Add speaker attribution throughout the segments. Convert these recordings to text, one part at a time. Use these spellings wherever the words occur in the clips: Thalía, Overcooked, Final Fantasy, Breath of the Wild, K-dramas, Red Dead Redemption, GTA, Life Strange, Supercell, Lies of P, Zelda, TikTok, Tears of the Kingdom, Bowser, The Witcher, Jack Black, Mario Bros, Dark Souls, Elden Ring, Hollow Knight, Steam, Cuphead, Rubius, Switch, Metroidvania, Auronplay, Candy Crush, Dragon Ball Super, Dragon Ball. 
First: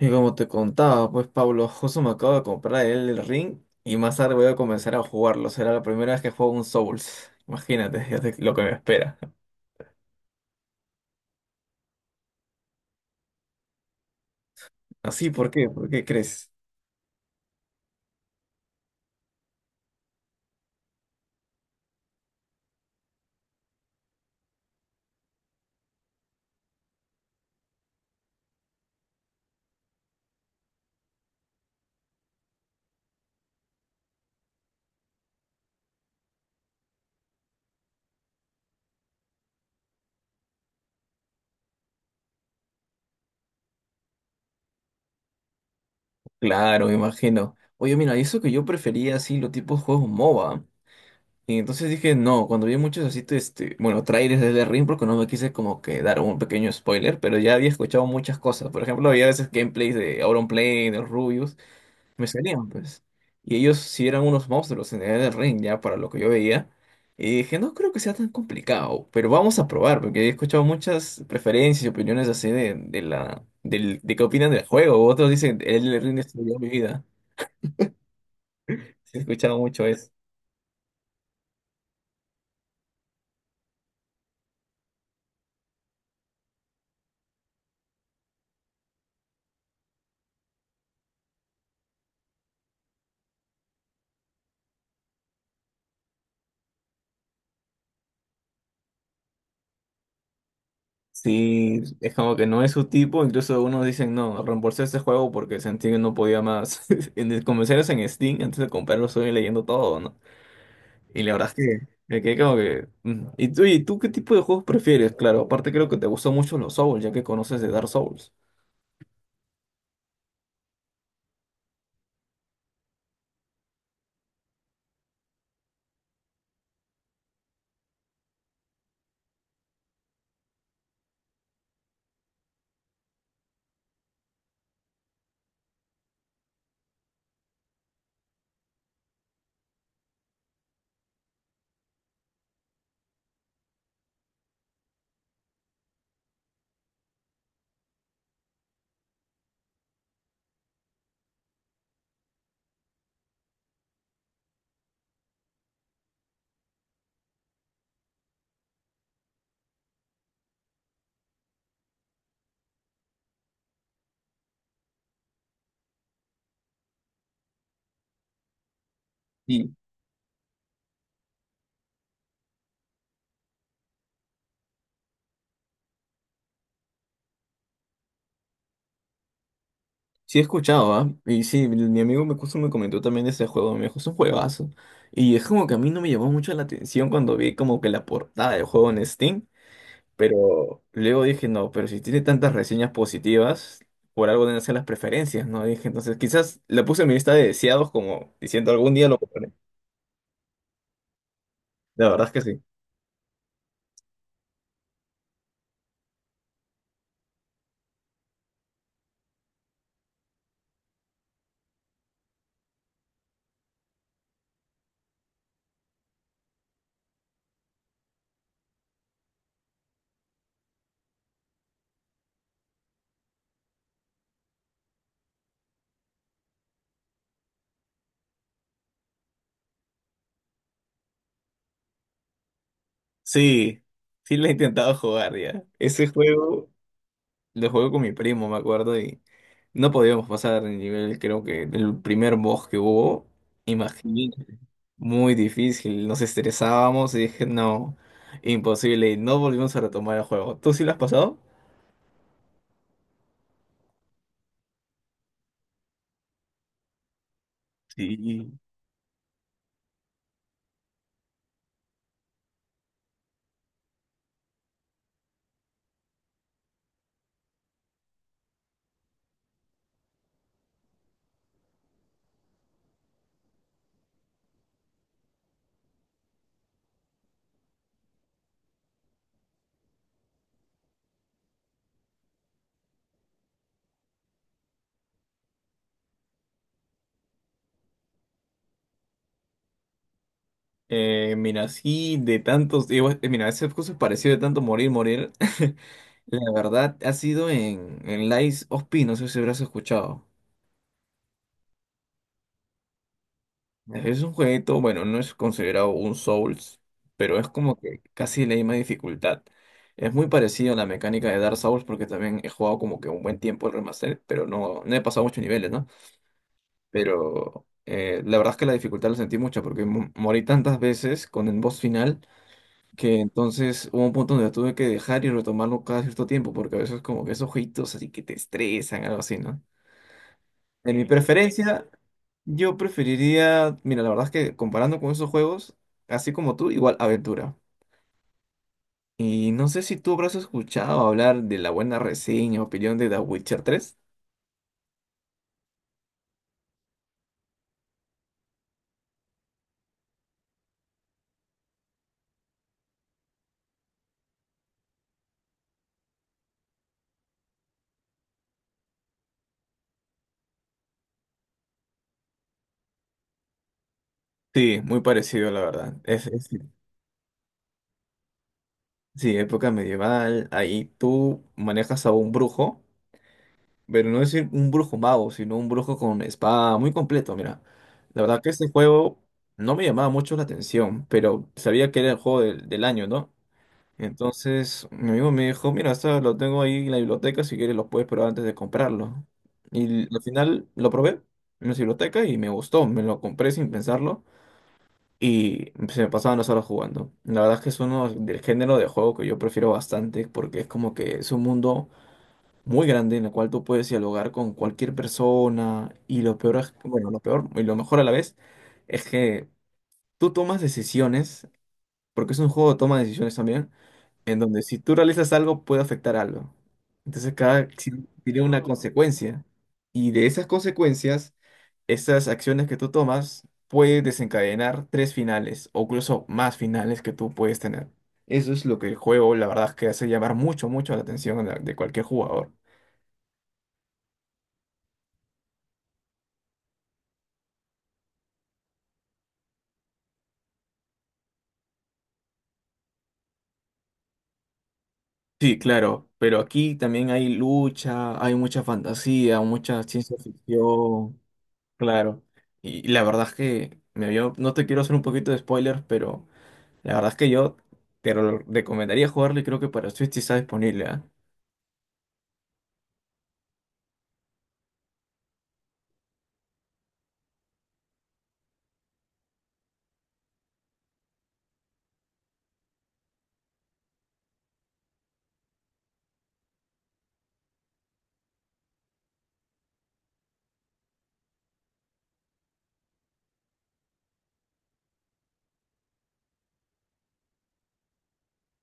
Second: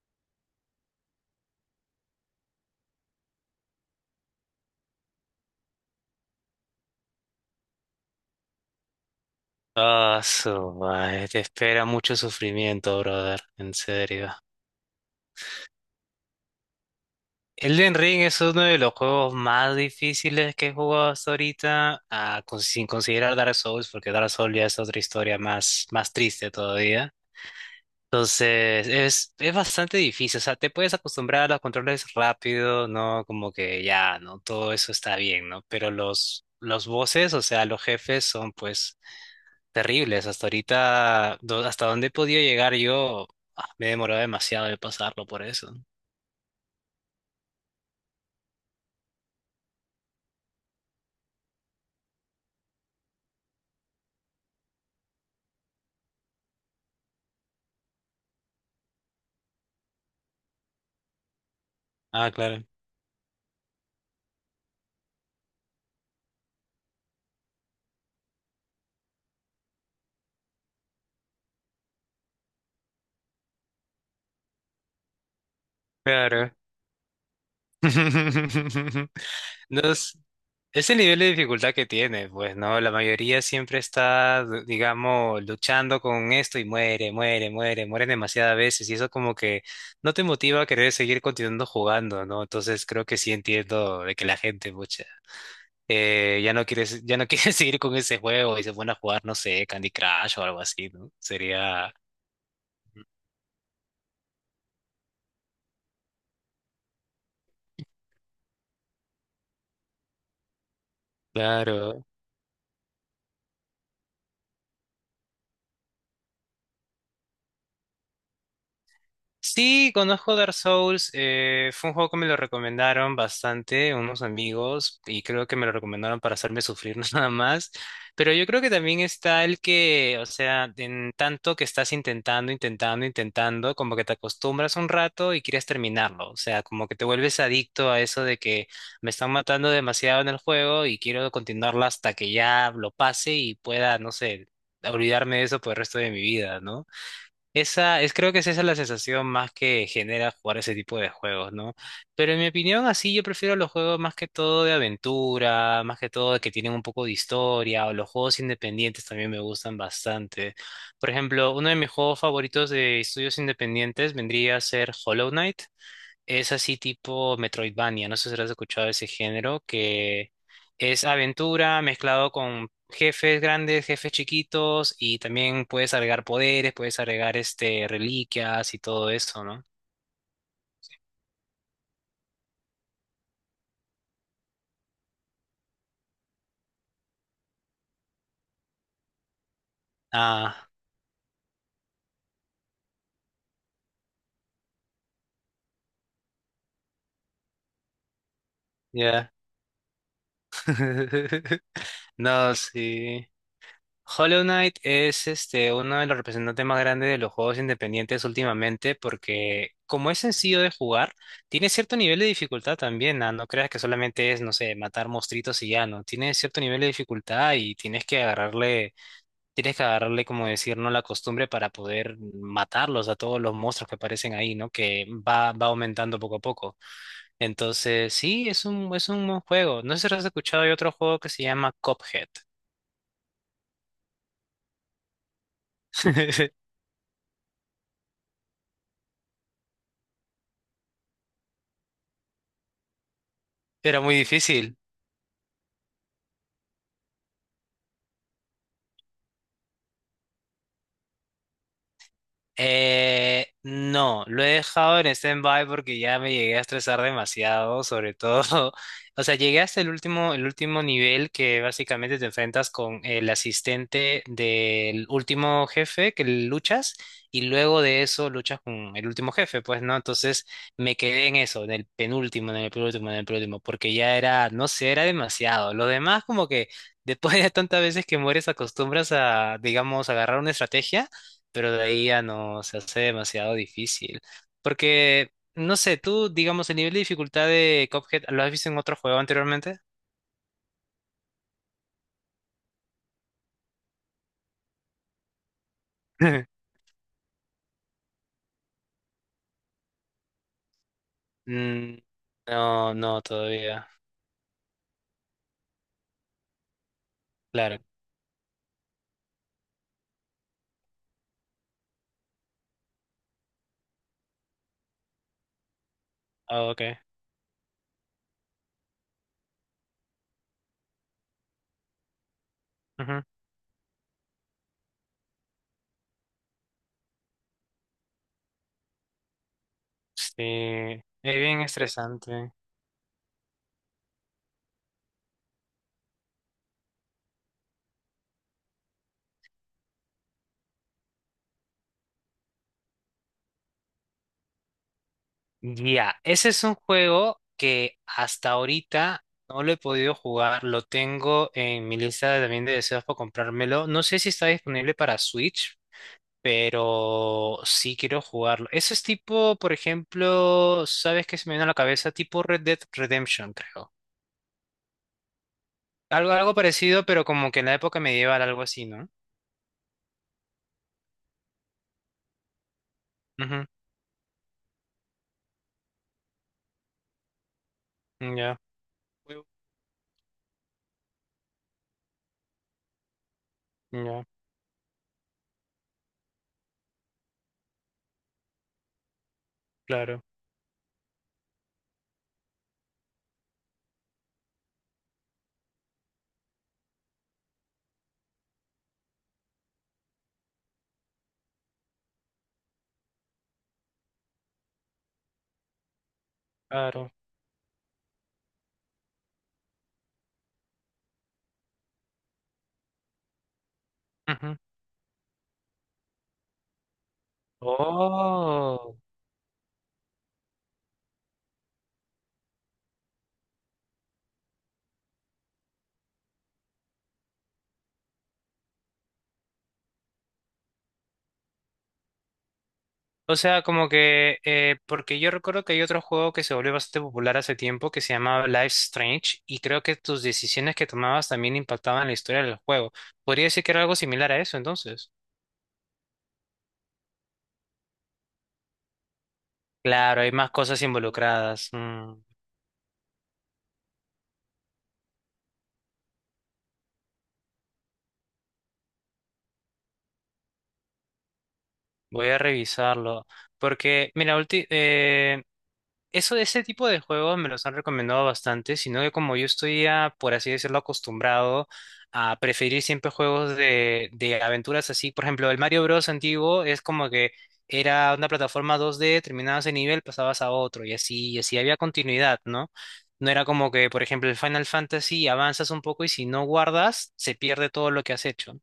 Speaker 1: Y como te contaba, pues Pablo, justo me acabo de comprar el ring y más tarde voy a comenzar a jugarlo. Será la primera vez que juego un Souls. Imagínate, lo que me espera.
Speaker 2: Ah, su madre, te espera mucho sufrimiento, brother, en serio.
Speaker 1: Así, ¿por qué? ¿Por qué crees?
Speaker 2: Elden Ring es uno de los juegos más difíciles que he jugado hasta ahorita, sin considerar Dark Souls, porque Dark Souls ya es otra historia más triste todavía. Entonces, es bastante difícil, o sea, te puedes acostumbrar a los controles rápido, ¿no? Como que ya, ¿no? Todo eso está bien, ¿no? Pero los bosses, o sea, los jefes son pues terribles. Hasta ahorita, hasta dónde he podido llegar yo, me he demorado demasiado de pasarlo por eso.
Speaker 1: Claro, me imagino. Oye, mira, y eso que yo prefería así los tipos de juegos MOBA. Y entonces dije, no, cuando vi muchos así, bueno, trailers del ring, porque no me quise como que dar un pequeño spoiler, pero ya había escuchado muchas cosas. Por ejemplo, había veces gameplays de Auronplay, de Rubius. Me
Speaker 2: Ah, claro.
Speaker 1: salían, pues. Y ellos sí eran unos monstruos en el ring, ya, para lo que yo veía. Y dije, no creo que sea tan complicado, pero vamos a probar, porque he escuchado muchas preferencias y opiniones así de, de qué opinan del juego. Otros dicen, el ring
Speaker 2: Claro.
Speaker 1: destruyó mi vida. Sí, he escuchado
Speaker 2: No
Speaker 1: mucho eso.
Speaker 2: es el nivel de dificultad que tiene, pues, ¿no? La mayoría siempre está, digamos, luchando con esto y muere, muere, muere, muere demasiadas veces y eso como que no te motiva a querer seguir continuando jugando, ¿no? Entonces creo que sí entiendo de que la gente, mucha. Ya no quieres seguir con ese juego y se ponen a jugar, no sé, Candy Crush o algo así, ¿no?
Speaker 1: Sí,
Speaker 2: Sería,
Speaker 1: es como que no es su tipo, incluso algunos dicen, no, reembolsé este juego porque sentí que no podía más. Como si eras en Steam, antes de comprarlo estoy leyendo todo, ¿no? Y la verdad es que
Speaker 2: claro,
Speaker 1: me quedé como que. Mm. ¿Y tú, qué tipo de juegos prefieres? Claro, aparte creo que te gustan mucho los Souls, ya que conoces de Dark Souls.
Speaker 2: sí, conozco Dark Souls. Fue un juego que me lo recomendaron bastante unos amigos y creo que me lo recomendaron para hacerme sufrir nada más. Pero yo creo que también está el que, o sea, en tanto que estás intentando, intentando, intentando, como que te acostumbras un rato y quieres terminarlo. O sea, como que te vuelves adicto a eso de que me están matando demasiado en el juego y quiero continuarlo hasta que ya lo pase y pueda, no sé, olvidarme de eso por el resto de mi vida, ¿no? Esa es, creo que es esa la sensación más que genera jugar ese tipo de juegos, ¿no? Pero en mi opinión, así yo prefiero los juegos más que todo de aventura, más que todo de que tienen un poco de historia, o los juegos independientes también me gustan bastante. Por ejemplo, uno de mis juegos favoritos de estudios independientes vendría a ser Hollow Knight. Es así tipo Metroidvania, no sé si has escuchado ese género,
Speaker 1: Y
Speaker 2: que es aventura mezclado con jefes grandes, jefes chiquitos, y también puedes agregar poderes, puedes agregar este reliquias y todo eso, ¿no?
Speaker 1: sí he escuchado, ¿ah? Y sí, mi amigo me justo me comentó también de ese juego, me dijo, es un juegazo. Y es como que a mí no me llamó mucho la atención cuando vi como que la portada del juego en Steam.
Speaker 2: Ah,
Speaker 1: Pero luego dije, no, pero si tiene tantas reseñas positivas, por algo deben ser las preferencias, ¿no? Dije, entonces quizás la puse en mi lista de deseados como diciendo algún día lo
Speaker 2: ya.
Speaker 1: compraré. La verdad es que
Speaker 2: No,
Speaker 1: sí.
Speaker 2: sí. Hollow Knight es este, uno de los representantes más grandes de los juegos independientes últimamente porque como es sencillo de jugar, tiene cierto nivel de dificultad también, no creas que solamente es, no sé, matar monstruitos y ya, ¿no? Tiene cierto nivel de dificultad y tienes que agarrarle, como decir, ¿no? La costumbre para poder matarlos a todos los monstruos que aparecen ahí, ¿no? Que va, va aumentando poco a poco. Entonces, sí, es un buen juego. No sé si has escuchado, hay otro juego que se llama Cuphead.
Speaker 1: Sí, sí lo he intentado jugar ya. Ese juego lo jugué con mi primo, me acuerdo, y no podíamos pasar el nivel, creo que el primer boss que hubo,
Speaker 2: Era muy
Speaker 1: imagínate,
Speaker 2: difícil.
Speaker 1: muy difícil, nos estresábamos y dije, no, imposible, y no volvimos a retomar el juego. ¿Tú sí lo has pasado?
Speaker 2: No, lo he dejado en stand-by porque ya me llegué a estresar demasiado, sobre
Speaker 1: Sí.
Speaker 2: todo, o sea, llegué hasta el último nivel que básicamente te enfrentas con el asistente del último jefe que luchas y luego de eso luchas con el último jefe, pues, ¿no? Entonces me quedé en eso, en el penúltimo, en el penúltimo, en el penúltimo, porque ya era, no sé, era demasiado. Lo demás como que después de tantas veces que mueres acostumbras a, digamos, agarrar una estrategia pero de ahí ya no se hace demasiado difícil. Porque, no sé, tú, digamos, el nivel de dificultad de Cuphead, ¿lo has visto en otro juego anteriormente?
Speaker 1: Mira, así de tantos, mira, ese curso pareció de tanto morir, morir. La verdad ha sido en Lies of P, no sé si habrás escuchado.
Speaker 2: Mm, no, no, todavía.
Speaker 1: Es un jueguito, bueno, no es considerado un Souls, pero es como
Speaker 2: Claro.
Speaker 1: que casi la misma dificultad. Es muy parecido a la mecánica de Dark Souls porque también he jugado como que un buen tiempo el remaster, pero no, no he pasado muchos niveles, ¿no?
Speaker 2: Ah, ok.
Speaker 1: Pero la verdad es que la dificultad la sentí mucho porque morí tantas veces con el boss final que
Speaker 2: Ujú.
Speaker 1: entonces hubo un punto donde la tuve que dejar y retomarlo cada cierto tiempo, porque a veces como que esos jueguitos así que te estresan, algo así, ¿no?
Speaker 2: Sí,
Speaker 1: En mi Sí, sí.
Speaker 2: es bien
Speaker 1: preferencia,
Speaker 2: estresante.
Speaker 1: yo preferiría, mira, la verdad es que comparando con esos juegos, así como tú, igual aventura. Y no sé si tú habrás escuchado hablar de la buena reseña, opinión de The Witcher tres.
Speaker 2: Ya, ese es un juego que hasta ahorita no lo he podido jugar. Lo tengo en mi lista también de deseos para comprármelo. No sé si está disponible para Switch, pero sí quiero jugarlo. Ese es tipo, por ejemplo, ¿sabes qué se me vino a la cabeza? Tipo Red Dead Redemption, creo.
Speaker 1: Sí, muy parecido, la verdad.
Speaker 2: Algo, algo parecido, pero como que en la época medieval, algo así, ¿no?
Speaker 1: Sí, época medieval, ahí tú manejas a un brujo.
Speaker 2: Ujú,
Speaker 1: Pero no es un brujo mago, sino un brujo con espada muy completo, mira. La verdad que
Speaker 2: ya,
Speaker 1: este juego no me llamaba mucho la atención, pero sabía que era el juego del año, ¿no?
Speaker 2: ya,
Speaker 1: Entonces mi amigo me dijo, mira, esto lo tengo ahí en la biblioteca, si quieres lo puedes probar antes de comprarlo. Y al
Speaker 2: claro,
Speaker 1: final lo probé en la biblioteca y me gustó, me lo compré sin pensarlo y se me pasaban las horas jugando. La verdad es que es uno del género de juego que yo prefiero bastante porque es como que es un mundo muy grande en la cual tú puedes dialogar con cualquier persona y lo peor,
Speaker 2: claro.
Speaker 1: bueno, lo peor y lo mejor a la vez es que tú tomas decisiones, porque es un juego de toma de decisiones también, en
Speaker 2: Ujú.
Speaker 1: donde si tú realizas algo puede afectar algo. Entonces cada acción tiene una
Speaker 2: Oh.
Speaker 1: consecuencia y de esas consecuencias, estas acciones que tú tomas puede desencadenar tres finales o incluso más finales que tú puedes tener. Eso es lo que el juego, la verdad, es que hace llamar mucho, mucho la atención de cualquier jugador.
Speaker 2: O sea, como que, porque yo recuerdo que hay otro juego que se volvió bastante popular hace tiempo que se llamaba Life Strange y creo que tus decisiones que tomabas también impactaban la historia del juego. Podría decir que era algo similar a eso, entonces.
Speaker 1: Sí, claro, pero aquí también hay lucha, hay mucha fantasía, mucha ciencia
Speaker 2: Claro, hay más cosas
Speaker 1: ficción,
Speaker 2: involucradas. Mm,
Speaker 1: claro. Y la verdad es que me vio, no te quiero hacer un poquito de spoilers, pero la verdad es que yo te lo recomendaría jugarlo y creo que para Switch sí está disponible, ¿ah?
Speaker 2: voy a revisarlo. Porque, mira, eso de ese tipo de juegos me los han recomendado bastante, sino que como yo estoy, por así decirlo, acostumbrado a preferir siempre juegos de aventuras así. Por ejemplo, el Mario Bros. Antiguo es como que era una plataforma 2D, terminabas ese nivel, pasabas a otro y así había continuidad, ¿no? No era como que, por ejemplo, el Final Fantasy avanzas un poco y si no guardas, se pierde todo lo que has hecho.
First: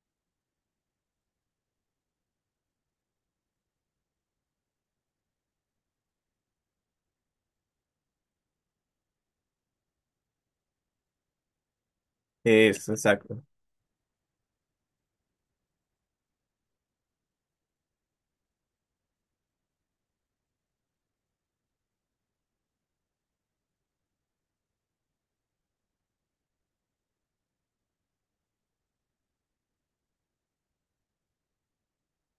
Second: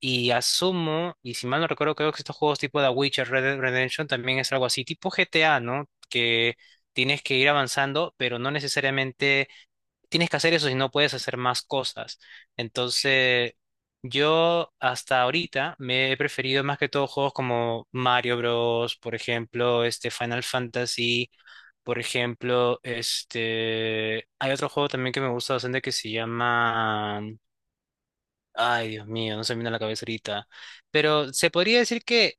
Speaker 2: Y asumo, y si mal no recuerdo, creo que estos juegos tipo The Witcher, Red Dead Redemption también es algo así, tipo GTA, ¿no? Que tienes que ir avanzando, pero no necesariamente tienes que hacer eso si no puedes hacer más cosas.
Speaker 1: Eso, exacto.
Speaker 2: Entonces, yo hasta ahorita me he preferido más que todo juegos como Mario Bros, por ejemplo, este Final Fantasy, por ejemplo, este hay otro juego también que me gusta bastante que se llama Ay, Dios mío, no se me viene a la cabeza ahorita. Pero se podría decir que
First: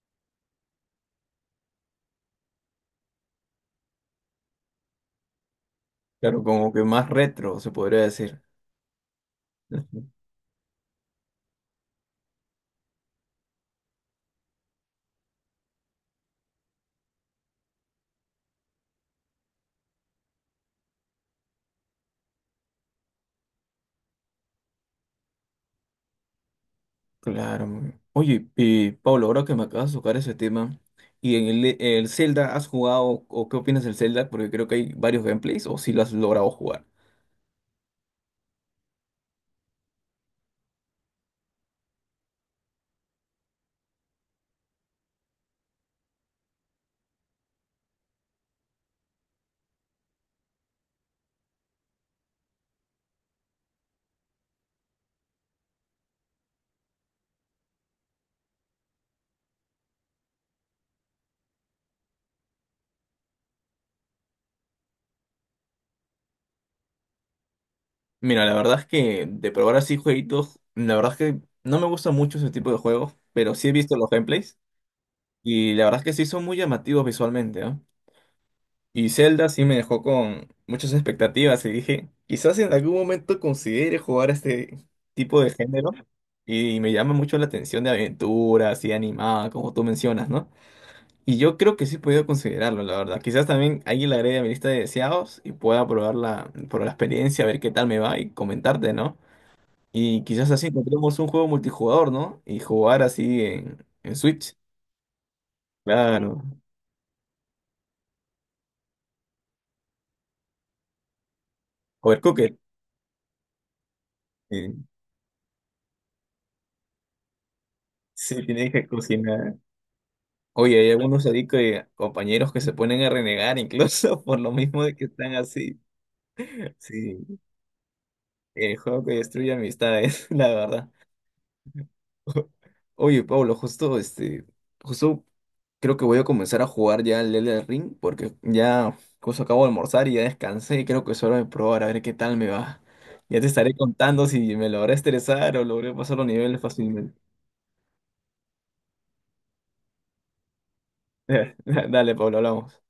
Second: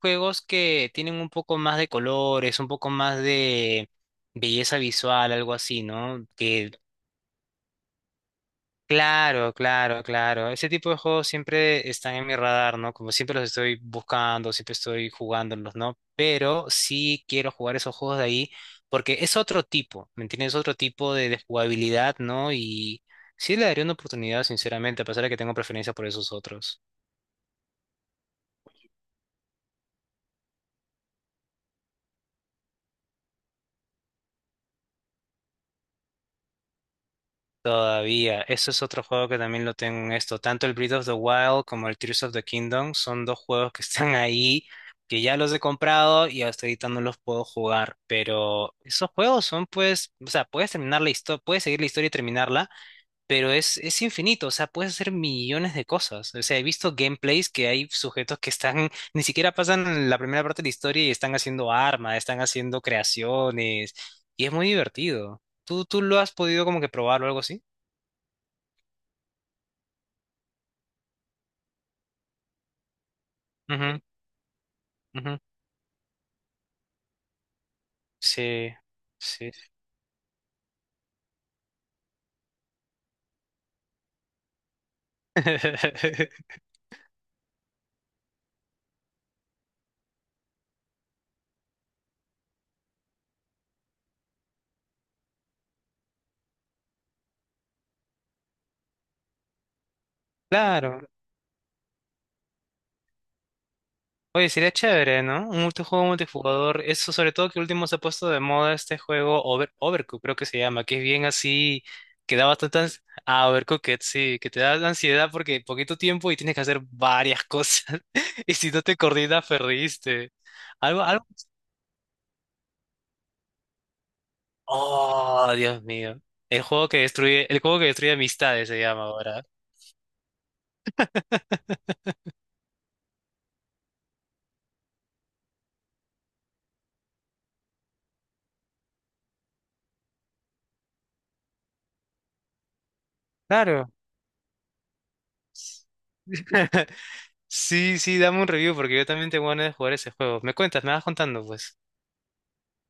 Speaker 2: juegos que tienen un poco más de colores, un poco más de belleza visual, algo así, ¿no?
Speaker 1: Claro,
Speaker 2: Que,
Speaker 1: como que más retro se podría decir.
Speaker 2: claro, claro,
Speaker 1: Ujú.
Speaker 2: claro. Ese tipo de juegos siempre están en mi radar, ¿no? Como siempre los estoy buscando, siempre estoy jugándolos, ¿no? Pero sí quiero jugar esos juegos de ahí porque es otro tipo, ¿me entiendes? Es otro tipo de jugabilidad, ¿no? Y sí le daría una oportunidad, sinceramente, a pesar de que tengo preferencia por esos otros.
Speaker 1: Claro, muy bien. Oye, y Pablo, ahora que me acabas de tocar ese tema, ¿y en el Zelda has jugado o qué opinas del Zelda? Porque creo que hay varios gameplays o si lo has logrado jugar.
Speaker 2: Todavía, eso es otro juego que también lo tengo en esto. Tanto el Breath of the Wild como el Tears of the Kingdom son dos juegos que están ahí, que ya los he comprado y hasta ahorita no los puedo jugar. Pero esos juegos son pues, o sea, puedes terminar la historia, puedes seguir la historia y terminarla, pero es infinito, o sea, puedes hacer millones de cosas. O sea, he visto gameplays que hay sujetos que están, ni siquiera pasan la primera parte de la historia y están haciendo armas, están haciendo creaciones, y es muy divertido. ¿Tú lo has podido como que probar o algo así?
Speaker 1: Mira, la verdad es que de probar así jueguitos, la verdad es que no me gusta mucho ese tipo de juegos, pero sí he visto
Speaker 2: Ujú,
Speaker 1: los gameplays
Speaker 2: ujú.
Speaker 1: y la verdad es que sí son muy llamativos visualmente, ¿no?
Speaker 2: Sí,
Speaker 1: Y Zelda
Speaker 2: sí.
Speaker 1: sí me dejó con muchas expectativas y dije, quizás en algún momento considere jugar a este tipo de género y me llama mucho la atención de aventura, así animada, como tú mencionas, ¿no? Y yo creo que sí he podido considerarlo, la verdad. Quizás también ahí la agregue a mi lista de deseados y pueda probarla por la experiencia, a ver qué tal me va y comentarte, ¿no? Y quizás así
Speaker 2: Claro.
Speaker 1: encontremos un juego multijugador, ¿no? Y jugar así en
Speaker 2: Oye,
Speaker 1: Switch.
Speaker 2: sería chévere, ¿no? Un multijuego
Speaker 1: Claro.
Speaker 2: multijugador. Eso sobre todo que último se ha puesto de moda este juego Overcooked, creo que se llama, que es bien así, que da
Speaker 1: Overcooked.
Speaker 2: bastante ah, Overcooked, sí, que te da
Speaker 1: Sí,
Speaker 2: ansiedad porque poquito tiempo y tienes que hacer varias cosas.
Speaker 1: sí,
Speaker 2: Y si
Speaker 1: tienes
Speaker 2: no
Speaker 1: que
Speaker 2: te coordinas,
Speaker 1: cocinar.
Speaker 2: perdiste.
Speaker 1: Oye, hay
Speaker 2: Algo, algo.
Speaker 1: algunos ahí que, compañeros que se ponen a renegar incluso por lo mismo de que están
Speaker 2: Oh,
Speaker 1: así.
Speaker 2: Dios mío.
Speaker 1: Sí,
Speaker 2: El juego que destruye amistades
Speaker 1: el
Speaker 2: se
Speaker 1: juego
Speaker 2: llama
Speaker 1: que
Speaker 2: ahora.
Speaker 1: destruye amistades, la verdad. Oye, Pablo, justo este, justo creo que voy a comenzar a jugar ya el Elden Ring porque ya justo acabo de almorzar y ya descansé y creo que es hora de probar a ver qué tal me va. Ya te estaré
Speaker 2: Claro.
Speaker 1: contando si me logré estresar o logré pasar los niveles fácilmente.
Speaker 2: Sí, sí, dame un review porque yo también tengo ganas de jugar ese juego. Me cuentas, me vas contando, pues.
Speaker 1: Dale, Pablo, hablamos.